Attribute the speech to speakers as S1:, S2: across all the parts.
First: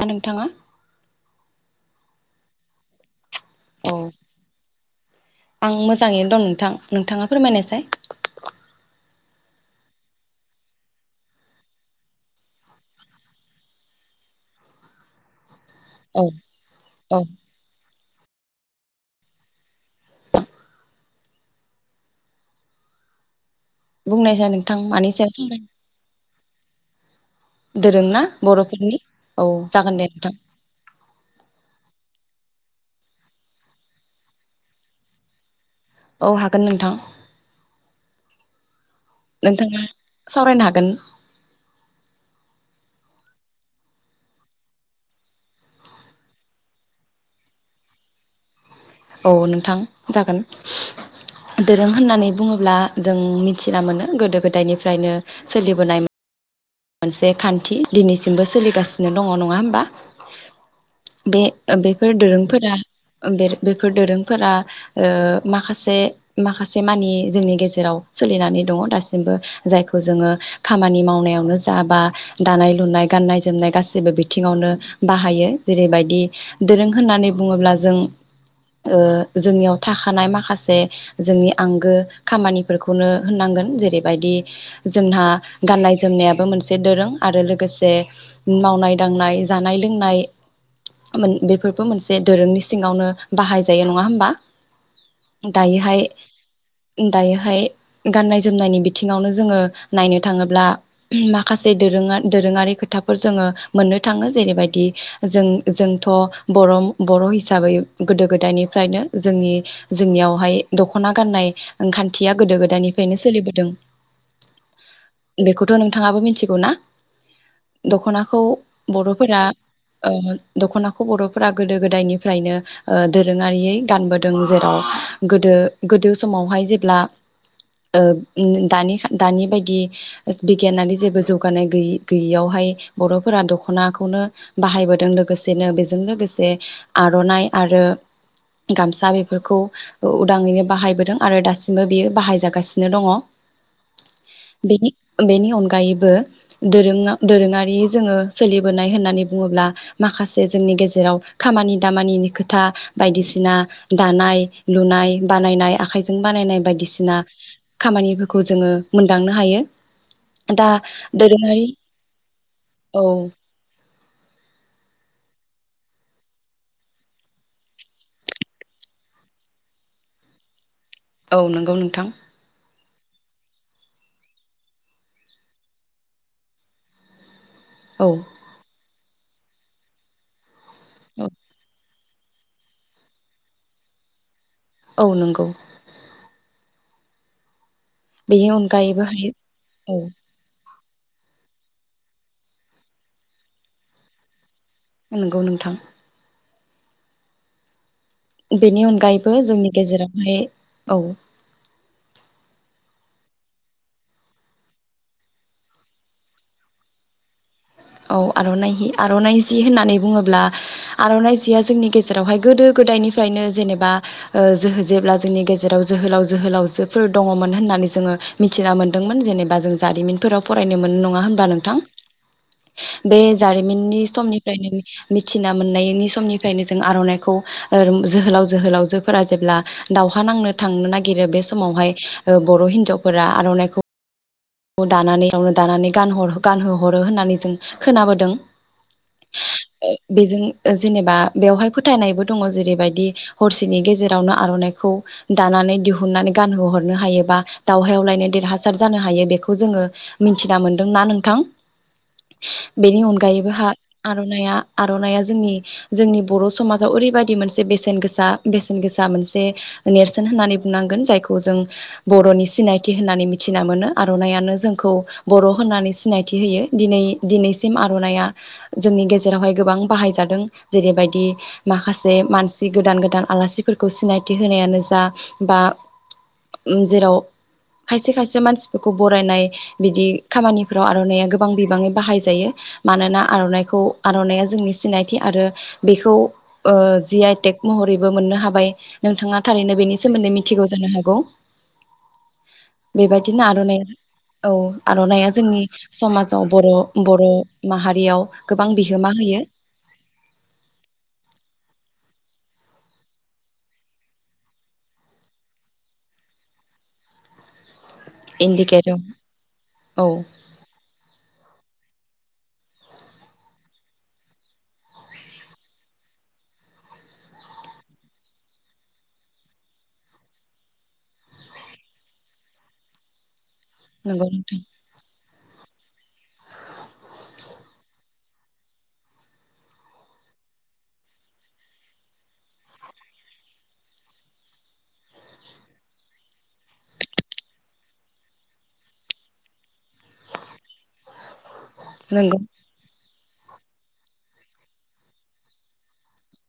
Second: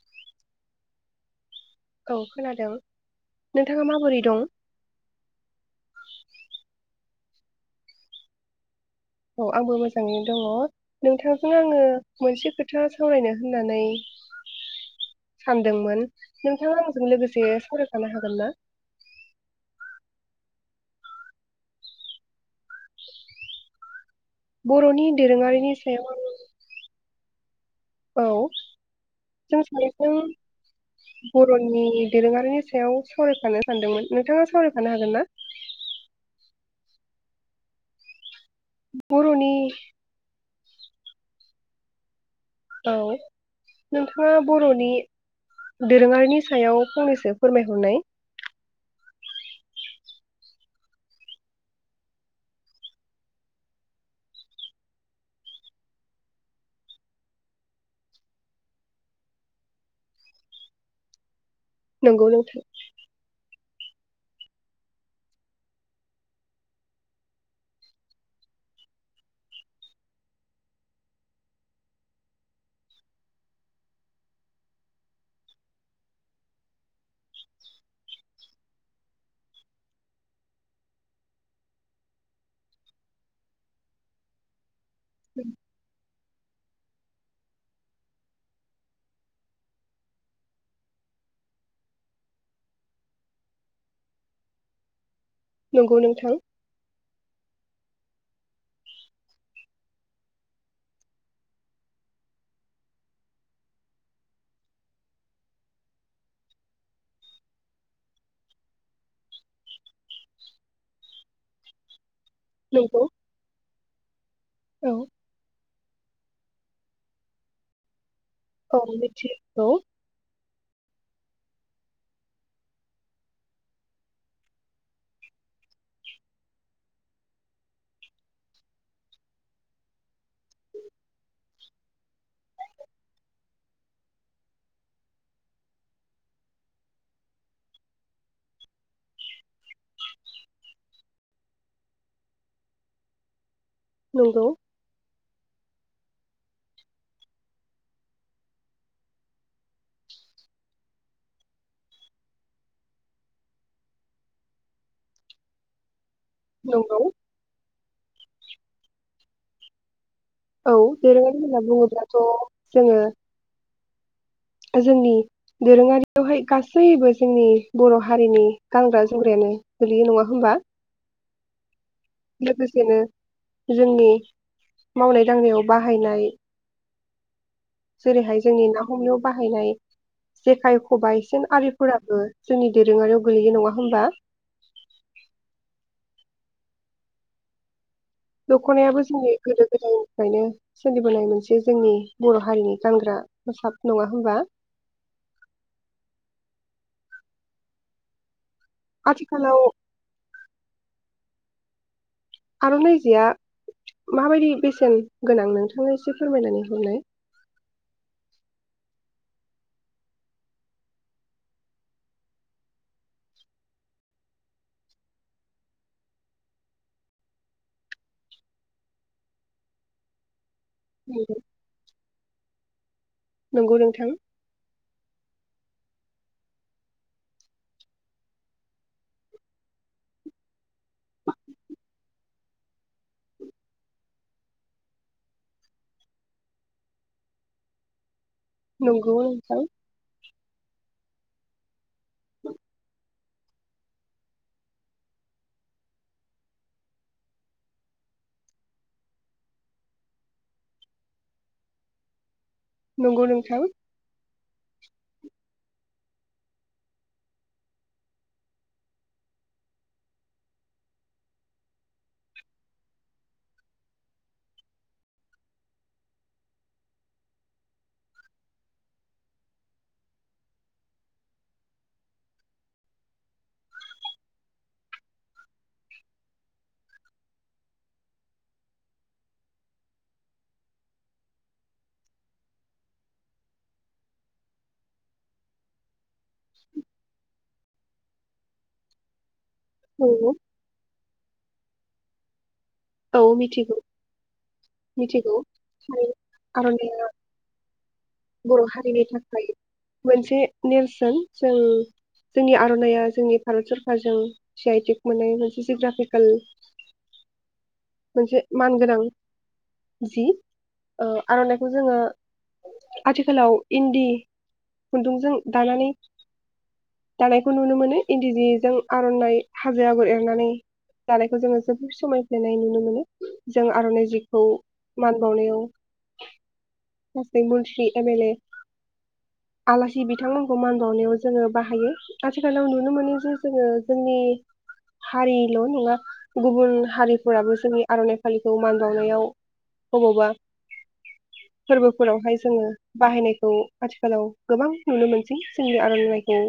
S1: ओ नोंथाङा
S2: औ खोनादों नोंथाङा
S1: औ
S2: माबोरै दं
S1: आं मोजाङैनो दं नोंथां नोंथाङा फोरमायनायसाय
S2: औ आंबो मोजाङैनो दङ नोंथांजों आङो मोनसे खोथा सावरायनो होननानै सानदोंमोन
S1: औ
S2: नोंथाङा आंजों
S1: औ
S2: लोगोसे सावराय फानो हागोनना
S1: [inaudible] बुंनायसाय नोंथां
S2: बरनि
S1: मानि सायाव
S2: दोरोङारिनि
S1: सावरायनो दोरों ना
S2: सायाव औ
S1: बर'फोरनि औ
S2: जों
S1: जागोन दे
S2: सानैजों
S1: नोंथां
S2: बरनि दोरोङारिनि सायाव सावरायफानो सानदोंमोन नोंथाङा सावरायफानो हागोन ना
S1: औ हागोन नोंथां
S2: बर'नि
S1: नोंथाङा सावरायनो हा गोन
S2: औ नोंथाङा बरनि दोरोङारिनि सायाव फंनैसो फोरमायहरनाय
S1: औ नोंथां जागोन दोरों होननानै बुङोब्ला जों मिथिना मोनो गोदो गोदायनिफ्रायनो सोलिबोनाय मोनसे खान्थि दिनैसिमबो सोलिगासिनो दङ नङा होमबा बे बेफोर
S2: नंगौ नोंथां
S1: दोरोंफोरा बे बेफोर दोरोंफोरा ओ माखासे माखासे मानि जोंनि गेजेराव सोलिनानै दङ दासिमबो जायखौ जोङो खामानि मावनायावनो जाबा दानाय लुनाय गान्नाय जोमनाय गासैबो बिथिङावनो बाहायो जेरैबायदि दोरों होननानै बुङोब्ला जों ओ जोंनियाव थाखानाय माखासे जोंनि आंगो खामानिफोरखौनो होननांगोन जेरैबायदि जोंहा गाननाय जोम नेप बो मोनसे दोरों आरो लोगोसे मावनाय दांनाय जानाय लोंनाय बेफोरबो मोनसे दोरोंनि सिङावनो बाहाय जायो नङा होमबा?
S2: नंगौ
S1: दायोहाय
S2: नोंथां
S1: [inaudible] दायोहाय गाननाय जोमनायनि बिथिङावनो जोङो नायनो थाङोब्ला माखासे दोरोङा दोरोङारि खोथाफोर जोङो मोननो थाङो जेरैबायदि जों जोंथ' बरं' बर' हिसाबै गोदो गोदायनिफ्रायनो जोंनि जोंनियावहाय दख'ना गाननाय ओं खान थिया गोदो
S2: नंगौ
S1: गोदायनिफायनो सोलिबोदों।
S2: औ
S1: [unintelligible] नोंथाङाबो मिथिगौ ना दख'ना खौ
S2: औ
S1: बर'फोरा
S2: मिथिगौ
S1: ओ दख'नाखौ बर'फोरा गोदो गोदायनिफ्रायनो ओ दोरोङारियै गानबोदों जेराव गोदो गोदो समावहाय जेब्ला ओ दानि दानि बायदि बिगियाननि जेबो जौगानाय गैय गैयियावहाय बर'फोरा दख'नाखौनो बाहायबोदों लोगोसेनो बेजों लोगोसे आर'नाइ आरो गामसा बेफोरखौ उदाङैनो बाहायबोदों आरो दासिमबो बियो बाहायजागासिनो दङ।
S2: नंगौ
S1: बेनि बेनि अनगायैबो दोरो दोरोङारि जोङो सोलिबोनाय होननानै बुङोब्ला माखासे जोंनि गेजेराव खामानि दामानिनि खोथा बायदिसिना दानाय लुनाय बानायनाय आखाइ बानायनाय
S2: नंगौ
S1: बायदिसिना खामानिफोरखौ जोंनो मोन दांनो हायो दा
S2: औ दोरोङारि होनना बुङोब्लाथ' जोङो
S1: औ
S2: जोंनि दोरोङारियावहाय गासैबो जोंनि बर' हारिनि गानग्रा जोमग्रायानो गोलैयो नङा होमबा?
S1: औ नंगौ नों
S2: लोगोसेनो जोंनि मावनाय दांनायाव बाहायनाय
S1: औ
S2: जेरैहाय जोंनि ना ह'मिव बाहायनाय जेखाय ख'बाइ
S1: औ
S2: सिन आलिफुराब ओ जोंनि दोरोङारियाव गोलैयो नङा होमबा?
S1: औ नंगौ [inaudible] बेनि
S2: दख'नायाबो
S1: अनगायैबोहाय
S2: जोंनि गोदो
S1: औ
S2: गोदायनिफ्रायनो सोलिबोनाय मोनसे जोंनि बर' हारिनि गानग्रा मोसाब नङा होनबा?
S1: नंगौ नोंथां। बेनि अनगायैबो
S2: आथिखालाव
S1: जोंनि गेजेरावहाय औ
S2: आर'नाइजेआ माबायदि बेसेन गोनां नोंथाङा एसे फोरमायनानै हरनाय
S1: औ आर'नाइ हि आर'नाइ जि होननानै बुङोब्ला आर'नाइ जिया जोंनि गेजेरावहाय गोदो गोदायनिफ्रायनो जेनेबा ओ जोहो जेब्ला जोंनि गेजेराव जोहोलाव जोहोलावजोफोर दङमोन होननानै जोङो मिथिना मोन्दोंमोन जेनेबा जों जारिमिनफोराव फरायनो मोन नङा होनबा नोंथां बे
S2: नंगौ
S1: जारिमिननि
S2: नोंथां
S1: समनिफ्रायनो मिथि सिना मोननायनि समनिफ्रायनो जों आर'नाइखौ ओ जोहोलाव जोहोलावजोफोरा जेब्ला दावहा नांनो थांनो नागिरो बे समावहाय ओ बर' हिनजावफोरा आर'नाइखौ दानानै रावनो दानानै गानह- गानहो हरो होननानै जों खोनाबोदों।
S2: नंगौ नोंथां।
S1: बेजों जेनेबा बेवहाय फोथायनायबो दङ जेरैबायदि हरसेनि गेजेरावनो आर'नाइखौ दानानै दिहुननानै गानहोहरनो हायोबा दावहायाव लायनो देरहासार जानो हायो बेखौ खौ जोङो मिथिना मोन्दोंना नोंथां? बेनि
S2: नंगौ
S1: अनगायैबो
S2: नोंथां
S1: हा आर'नाइया आर'नाइया जोंनि जोंनि बर' समाजाव ओरैबायदि मोनसे बेसेन गोसा बेसेन गोसा मोनसे नेरसोन होननानै बुंनांगोन जायखौ जों बर'नि सिनायथि होननानै मिथिना मोनो। आ आर'नाइयानो जोंखौ बर' होननानै सिनायथि होयो दिनै दिनैसिम आर'नाइया जोंनि गेजेरावहाय गोबां बाहायजादों जेरैबायदि माखासे मानसि गोदान गोदान आलासिफोरखौ सिनायथि होनायानो जा बा, जेराव खायसे खायसे मानसि बेखौ बरायनाय बिदि खामानिफ्राव आर'नाइया गोबां बिबाङै बाहायजायो मानोना आर'नाइखौ आर'नाइया जोंनि सिनायथि आरो बेखौ ओ जि आइ टेक महरैबो मोननो हाबाय। नोंथाङा थारैनो बेनि
S2: नंगौ
S1: सोमोन्दै मिथिगौ जानो हागौ।
S2: औ
S1: बेबायदि
S2: मिथिगौ
S1: नारनाइ औ आर'नाइया
S2: मिथिगौ
S1: जोंनि
S2: थारैनो
S1: समाजाव बर'
S2: आर'नाइया
S1: बर' माहारि
S2: बर' हारिनि थाखाय मोनसे नेरसोन जों जोंनि आर'नाइया जोंनि भारत सरकारजों जि आइ टिक मोननाय मोनसे जिग्राफिकेल मोनसे मान गोनां,
S1: इन्दिकेटआव औ
S2: जि, ओ आर'नाइ खौ जोङो, आथिखालाव इन्दि खुन्दुंजों दानानै, दानायखौ नुनो मोनो इन्दि जिजों आर'नाइ हाजो आगर एरनानै दानायखौ जोङो जोबोद समायफ्लायनाय नुनो मोनो। जों आर'नाइ
S1: नंगौ
S2: जिखौ
S1: नोंथां
S2: मान [unintelligible] मन्त्रि एम एल ए आलासि बिथांमोनखौ मान बावनायाव जोङो बाहायो। आथिखालाव नुनो मोनो जे जोङो जोंनि हारिल' नङा गुबुन हारिफोराबो जोंनि आर'नाइ फालिखौ मान बावनायाव बबावबा [inaudible] फोरबोफोरावहाय
S1: नंगौ
S2: जोङो बाहायनाय खौ आथिखालाव गोबां नुनो मोनसै जोंनि आर'नाइलाइखौ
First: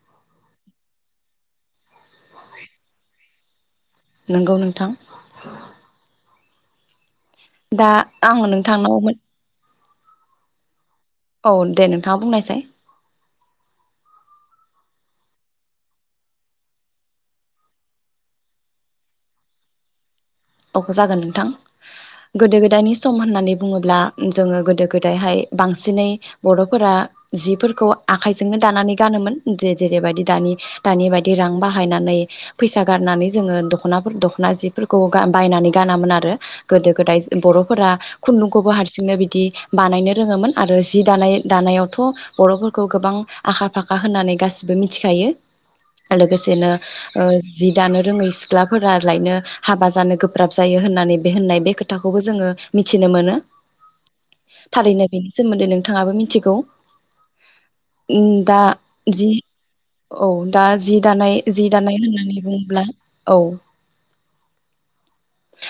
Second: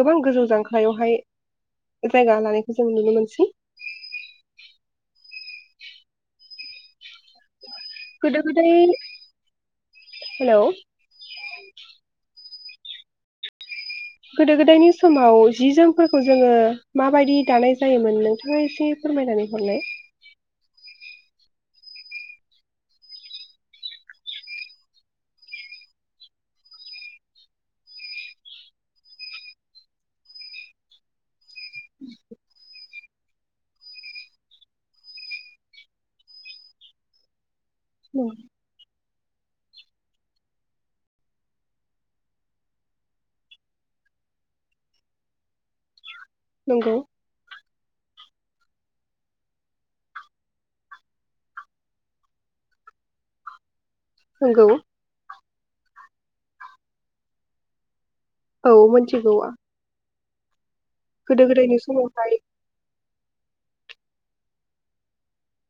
S2: गोबां गोजौ जांख्लायावहाय जायगा लानायखौ जों नुनो मोनसै।
S1: नोंगौ नोंथां। दा
S2: गोदो
S1: आङो
S2: गोदाय
S1: नोंथांनाव मोन
S2: हेलौ
S1: नोंथाङा बुंनायसाय
S2: गोदो गोदायनि समाव जि जोमफोरखौ जोङो माबायदि दानाय जायोमोन नोंथाङा एसे फोरमायनानै हरलाय?
S1: अ जागोन नोंथां गोदो गोदायनि सम होननानै बुङोब्ला जोङो गोदो गोदायहाय बांसिनै बर'फोरा जिफोरखौ आखाइजोंनो दानानै गानोमोन जे जेरैबायदि दानि दानि बायदि रां बाहायनानै फैसा गारनानै जोङो दख'नाफोर दख'ना जिफोरखौ गा- बायनानै गानामोन आरो गोदो गोदाय बर' फोरा खुन्दुंखौ हारसि नो बिदि बानायनो रोङोमोन आरो जि दानाय दानायावथ' बर'फोरखौ गोबां आखा फाखा होननानै गासिबो मिथिखायो। लोगोसेनो
S2: नंगौ
S1: ओ जि दानो रोङै सिख्लाफोरा लायनो हाबा जानो गोब्राब जायो होननानै होननाय बे खोथाखौबो जोङो मिथिनो मोनो।
S2: नंगौ
S1: थारैनो बेनो। सोमोन्दै नोंथाङाबो मिथिगौ । ओम दा
S2: औ
S1: जि
S2: मोनथिगौ
S1: औ दा जि दानाय
S2: गोदो
S1: जि
S2: गोदायनि
S1: दानाय
S2: समावहाय
S1: होननानै बुङोब्ला औ ।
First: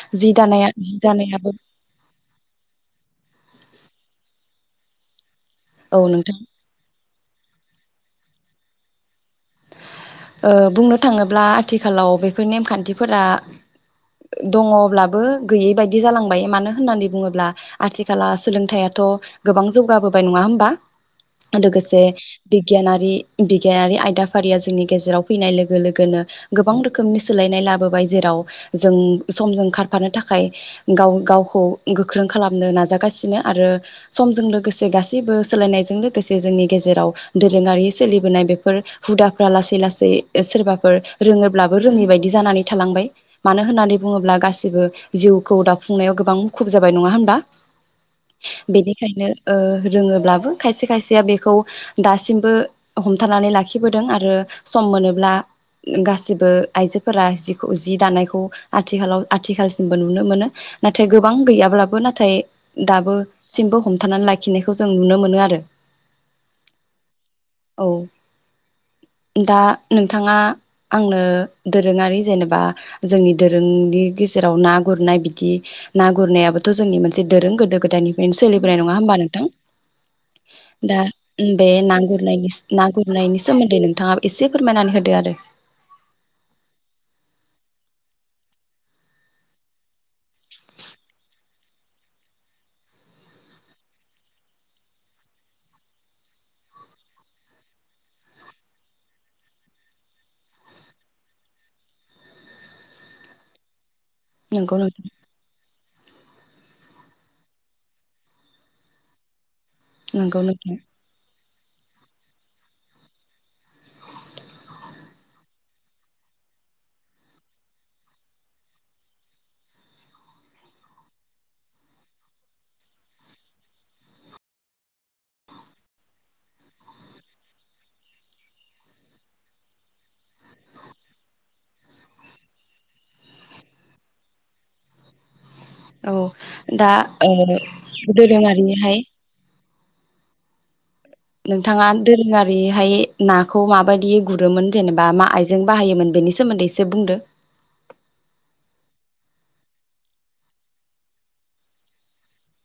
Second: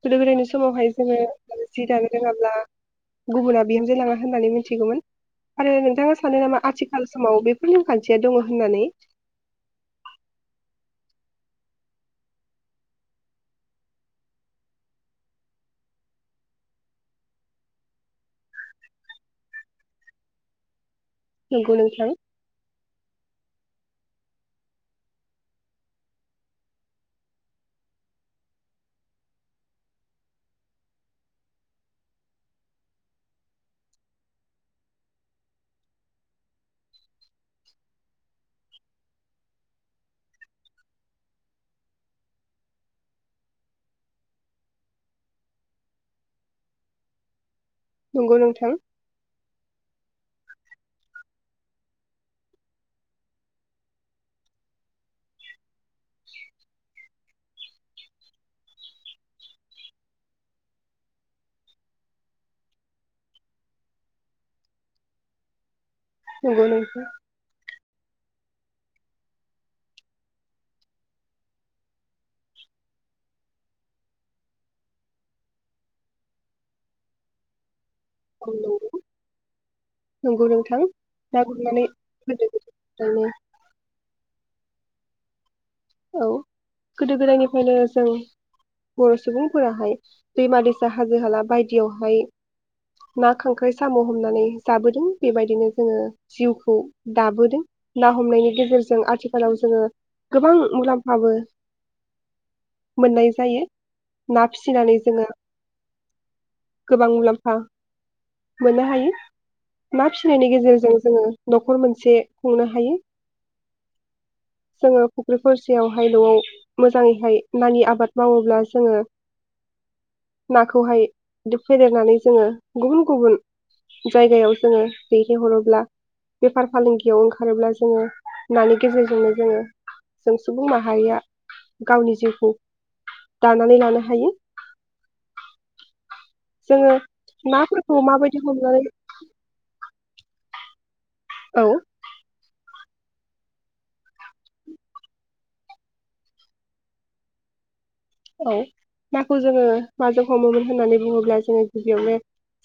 S2: गोदो
S1: जि
S2: गोदायनि
S1: दानाया
S2: समावहाय
S1: जि
S2: जोङो
S1: दानायाबो
S2: जि दानो रोङाब्ला गुबुना बिहाम जो लाङा होननानै मिथिगौमोन । आरो
S1: औ
S2: नोंथाङा
S1: नोंथां
S2: सानो नामा आथिखाल समाव बेफोर नेमखान्थिया दङ होननानै
S1: ओ बुंनो थाङोब्ला आथिखालाव बेफोर नेमखान्थिफोरा दङब्लाबो गैयै बायदि जालांबाय मानो होननानै बुङोब्ला आथिखलाव सोलोंथायाइआथ गोबां जौगाबोबाय नङा होमबा?
S2: नंगौ
S1: लोगोसे
S2: नोंथां
S1: बिगियानारि बिगियारि आयदाफारिया जोंनि गेजेराव फैनाय लोगो लोगोनो गोबां रोखोमनि सोलायनाय लाबोबाय जेराव जों समजों खारफानो थाखाय गाव गावखौ गोख्रों खालामनो नाजागासिनो आरो समजों लोगोसे गासैबो सोलायनायजों लोगोसे जोंनि गेजेराव दोरोङारि सोलिबोनाय बेफोर हुदाफ्रा लासै लासै लासै सोरबाफोर रोङोब्लाबो रोङै बायदि जानानै थालांबाय मानो होननानै बुङोब्ला गासिबो जिउखौ दाफुंनायाव गोबां मुखुब जाबाय नङा होनबा ।
S2: नंगौ नोंथां
S1: बेनिखायनो ओ रोङोब्लाबो खायसे खायसेया बेखौ खौ दासिमबो हमथानानै लाखिबोदों आरो । सम मोनोब्ला गासिबो आइजोफोरा जिखौ जि दानायखौ आथिखालाव आथिखालसिमबो नुनो मोनो नाथाय गोबां गैयाब्लाबो नाथाय दाबो सिमबो हमथानानै लाखिनायखौ जों नुनो मोनो आरो ।
S2: नंगौ नोंथां ।
S1: औ । दा नोंथाङा आंनो दोरोङारि जेनेबा जोंनि दोरोंनि गेजेराव ना गुरनाय बिदि ना गुरनायाबोथ जोंनि मोनसे दोरों गोदो गोदनिफ्रायनो
S2: औ
S1: सोलिबोनाय नङा
S2: नंगौ
S1: हबा नोंथां
S2: नंगौ नोंथां
S1: दा
S2: ना
S1: बे
S2: गुरनानै
S1: ना गुर
S2: गोदो
S1: ना
S2: गोदायनिफ्रायनो
S1: गुरनायनि सोमोन्दै नोंथाङा फोरमायनानै होदो आरो ।
S2: औ गोदो गोदायनिफ्रायनो जों बर सुबुंफोराहाय दैमा दैसा हाजो हाला बायदियावहाय ना खांख्राइ साम हमनानै जाबोदों बेबायदिनो जोङो जिउखौ दाबोदों ना हमनायनि गेजेरजों आथिखालाव जोङो गोबां मुलाम्फाबो मोननाय जायो। ना
S1: नंगौ
S2: फिसिनानै
S1: नोंथां
S2: जोङो । गोबां मुलाम्फा मोननो हायो । ना
S1: नंगौ
S2: फिसिनायनि
S1: नोंथां
S2: गेजेरजों जोङो नखर मोनसे खुंनो हायो जोङो । बेफोरसेयावहाय नआव मोजाङैहाय नानि आबाद मावोब्ला जोङो नाखौहाय फेदेरनानै जोङो गुबुन गुबुन जायगायाव जोङो दैथाय हरोब्ला बेफार फालांगियाव ओंखारोब्ला जोङो नानि गेजेरजोंनो जोङो जों सुबुं माहारिया गावनि जिउखौ दानानै लानो हायो ।
S1: औ दा ओ
S2: नाफोरखौ माबायदि हमनानै
S1: दोरोङारिहाय
S2: औ
S1: नोंथाङा दोरोङारि हाय नाखौ माबायदि गुरोमोन जेनेबा मा आइजों बाहायोमोन बेनि सोमोन्दैसे बुंदो ।
S2: औ नाखौ जोङो माजों हमोमोन होननानै बुङोब्ला जोङो गिबियावनो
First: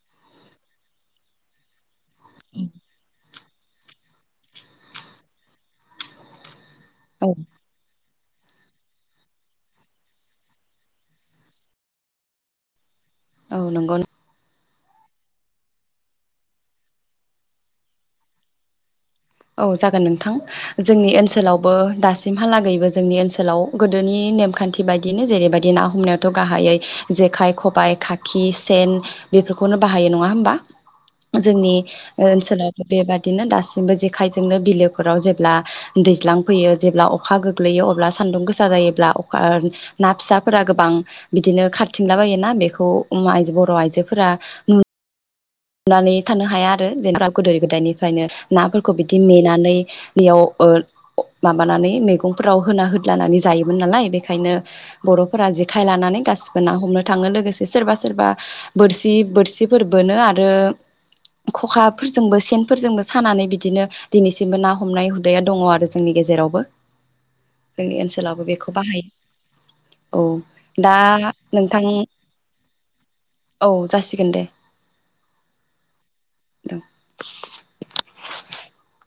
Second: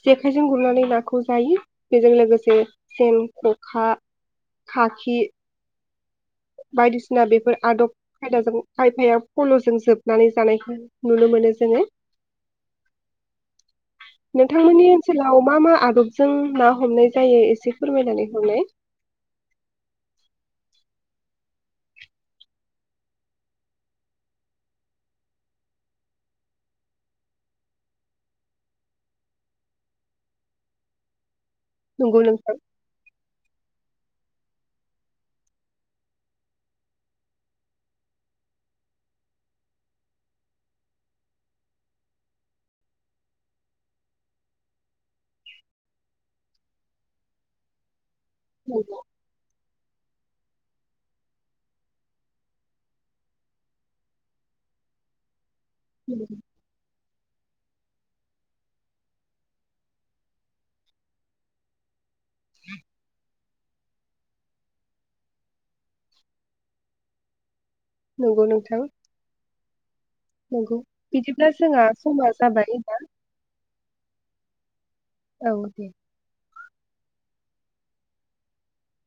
S2: जेखाइजों गुरनानै नाखौ जायो । बेजों लोगोसे सेन, खखा, खाखि, बायदिसिना
S1: औ
S2: बेफोर आदब खायदाजों खायफाया फलजों जोबनानै जानायखौ नुनो मोनो जोङो।
S1: औ नंगौ
S2: थांमोननि ओनसोलाव मा मा आदबजों ना हमनाय जायो एसे फोरमायनानै हरनाय।
S1: औ जागोन नोंथां जोंनि ओनसोलावबो दासिमहालागैबो जोंनि ओनसोलाव गोदोनि नेमखान्थि बायदिनो जेरैबायदि ना हमनायावथ' गाहायै जेखाइ, खबाइ, खाखि, सेन बेफोरखौनो बाहायो नङा होमबा? जोंनि
S2: नंगौ नोंथां
S1: ओनसोलाव बेबादिनो दासिमबो जे खाइजोंनो बिलोफोराव जेब्ला दैज्लां फैयो जेब्ला अखा गोग्लैयो अब्ला सान्दुं गोसा जायोब्ला अखा ना फिसाफोरा गोबां बिदिनो खारथिंला बायोना बेखौ उम आय बर' आइजोफोरा नु नानै थानो हाया आरो जेनबा गोदो गोदायनि फ्रायनो नाफोरखौ
S2: नंगौ
S1: बिदि मेनानै बेयाव ओ माबानानै मैगंफोराव होना होदलानानै जायोमोन नालाय बेनिखायनो बर'फोरा जे खाय लानानै गासिबो ना हमनो थाङो लोगोसे सोरबा सोरबा बोरसि बोरसिफोर बोनो आ रो खखाफोरजोंबो सेनफोरजोंबो सानानै बिदिनो दिनैसिमबो ना हमनाय हुदाया दङ आरो जोंनि गेजेरावबो। जोंनि
S2: नंगौ
S1: ओनसोलावबो बेखौ
S2: नोंथां
S1: बाहायो औ
S2: नंगौ
S1: दा
S2: बिदिब्ला
S1: नोंथां
S2: जोंहा समा जाबाय दा।
S1: औ जासिगोन दे।
S2: औ दे।
S1: [unintelligible]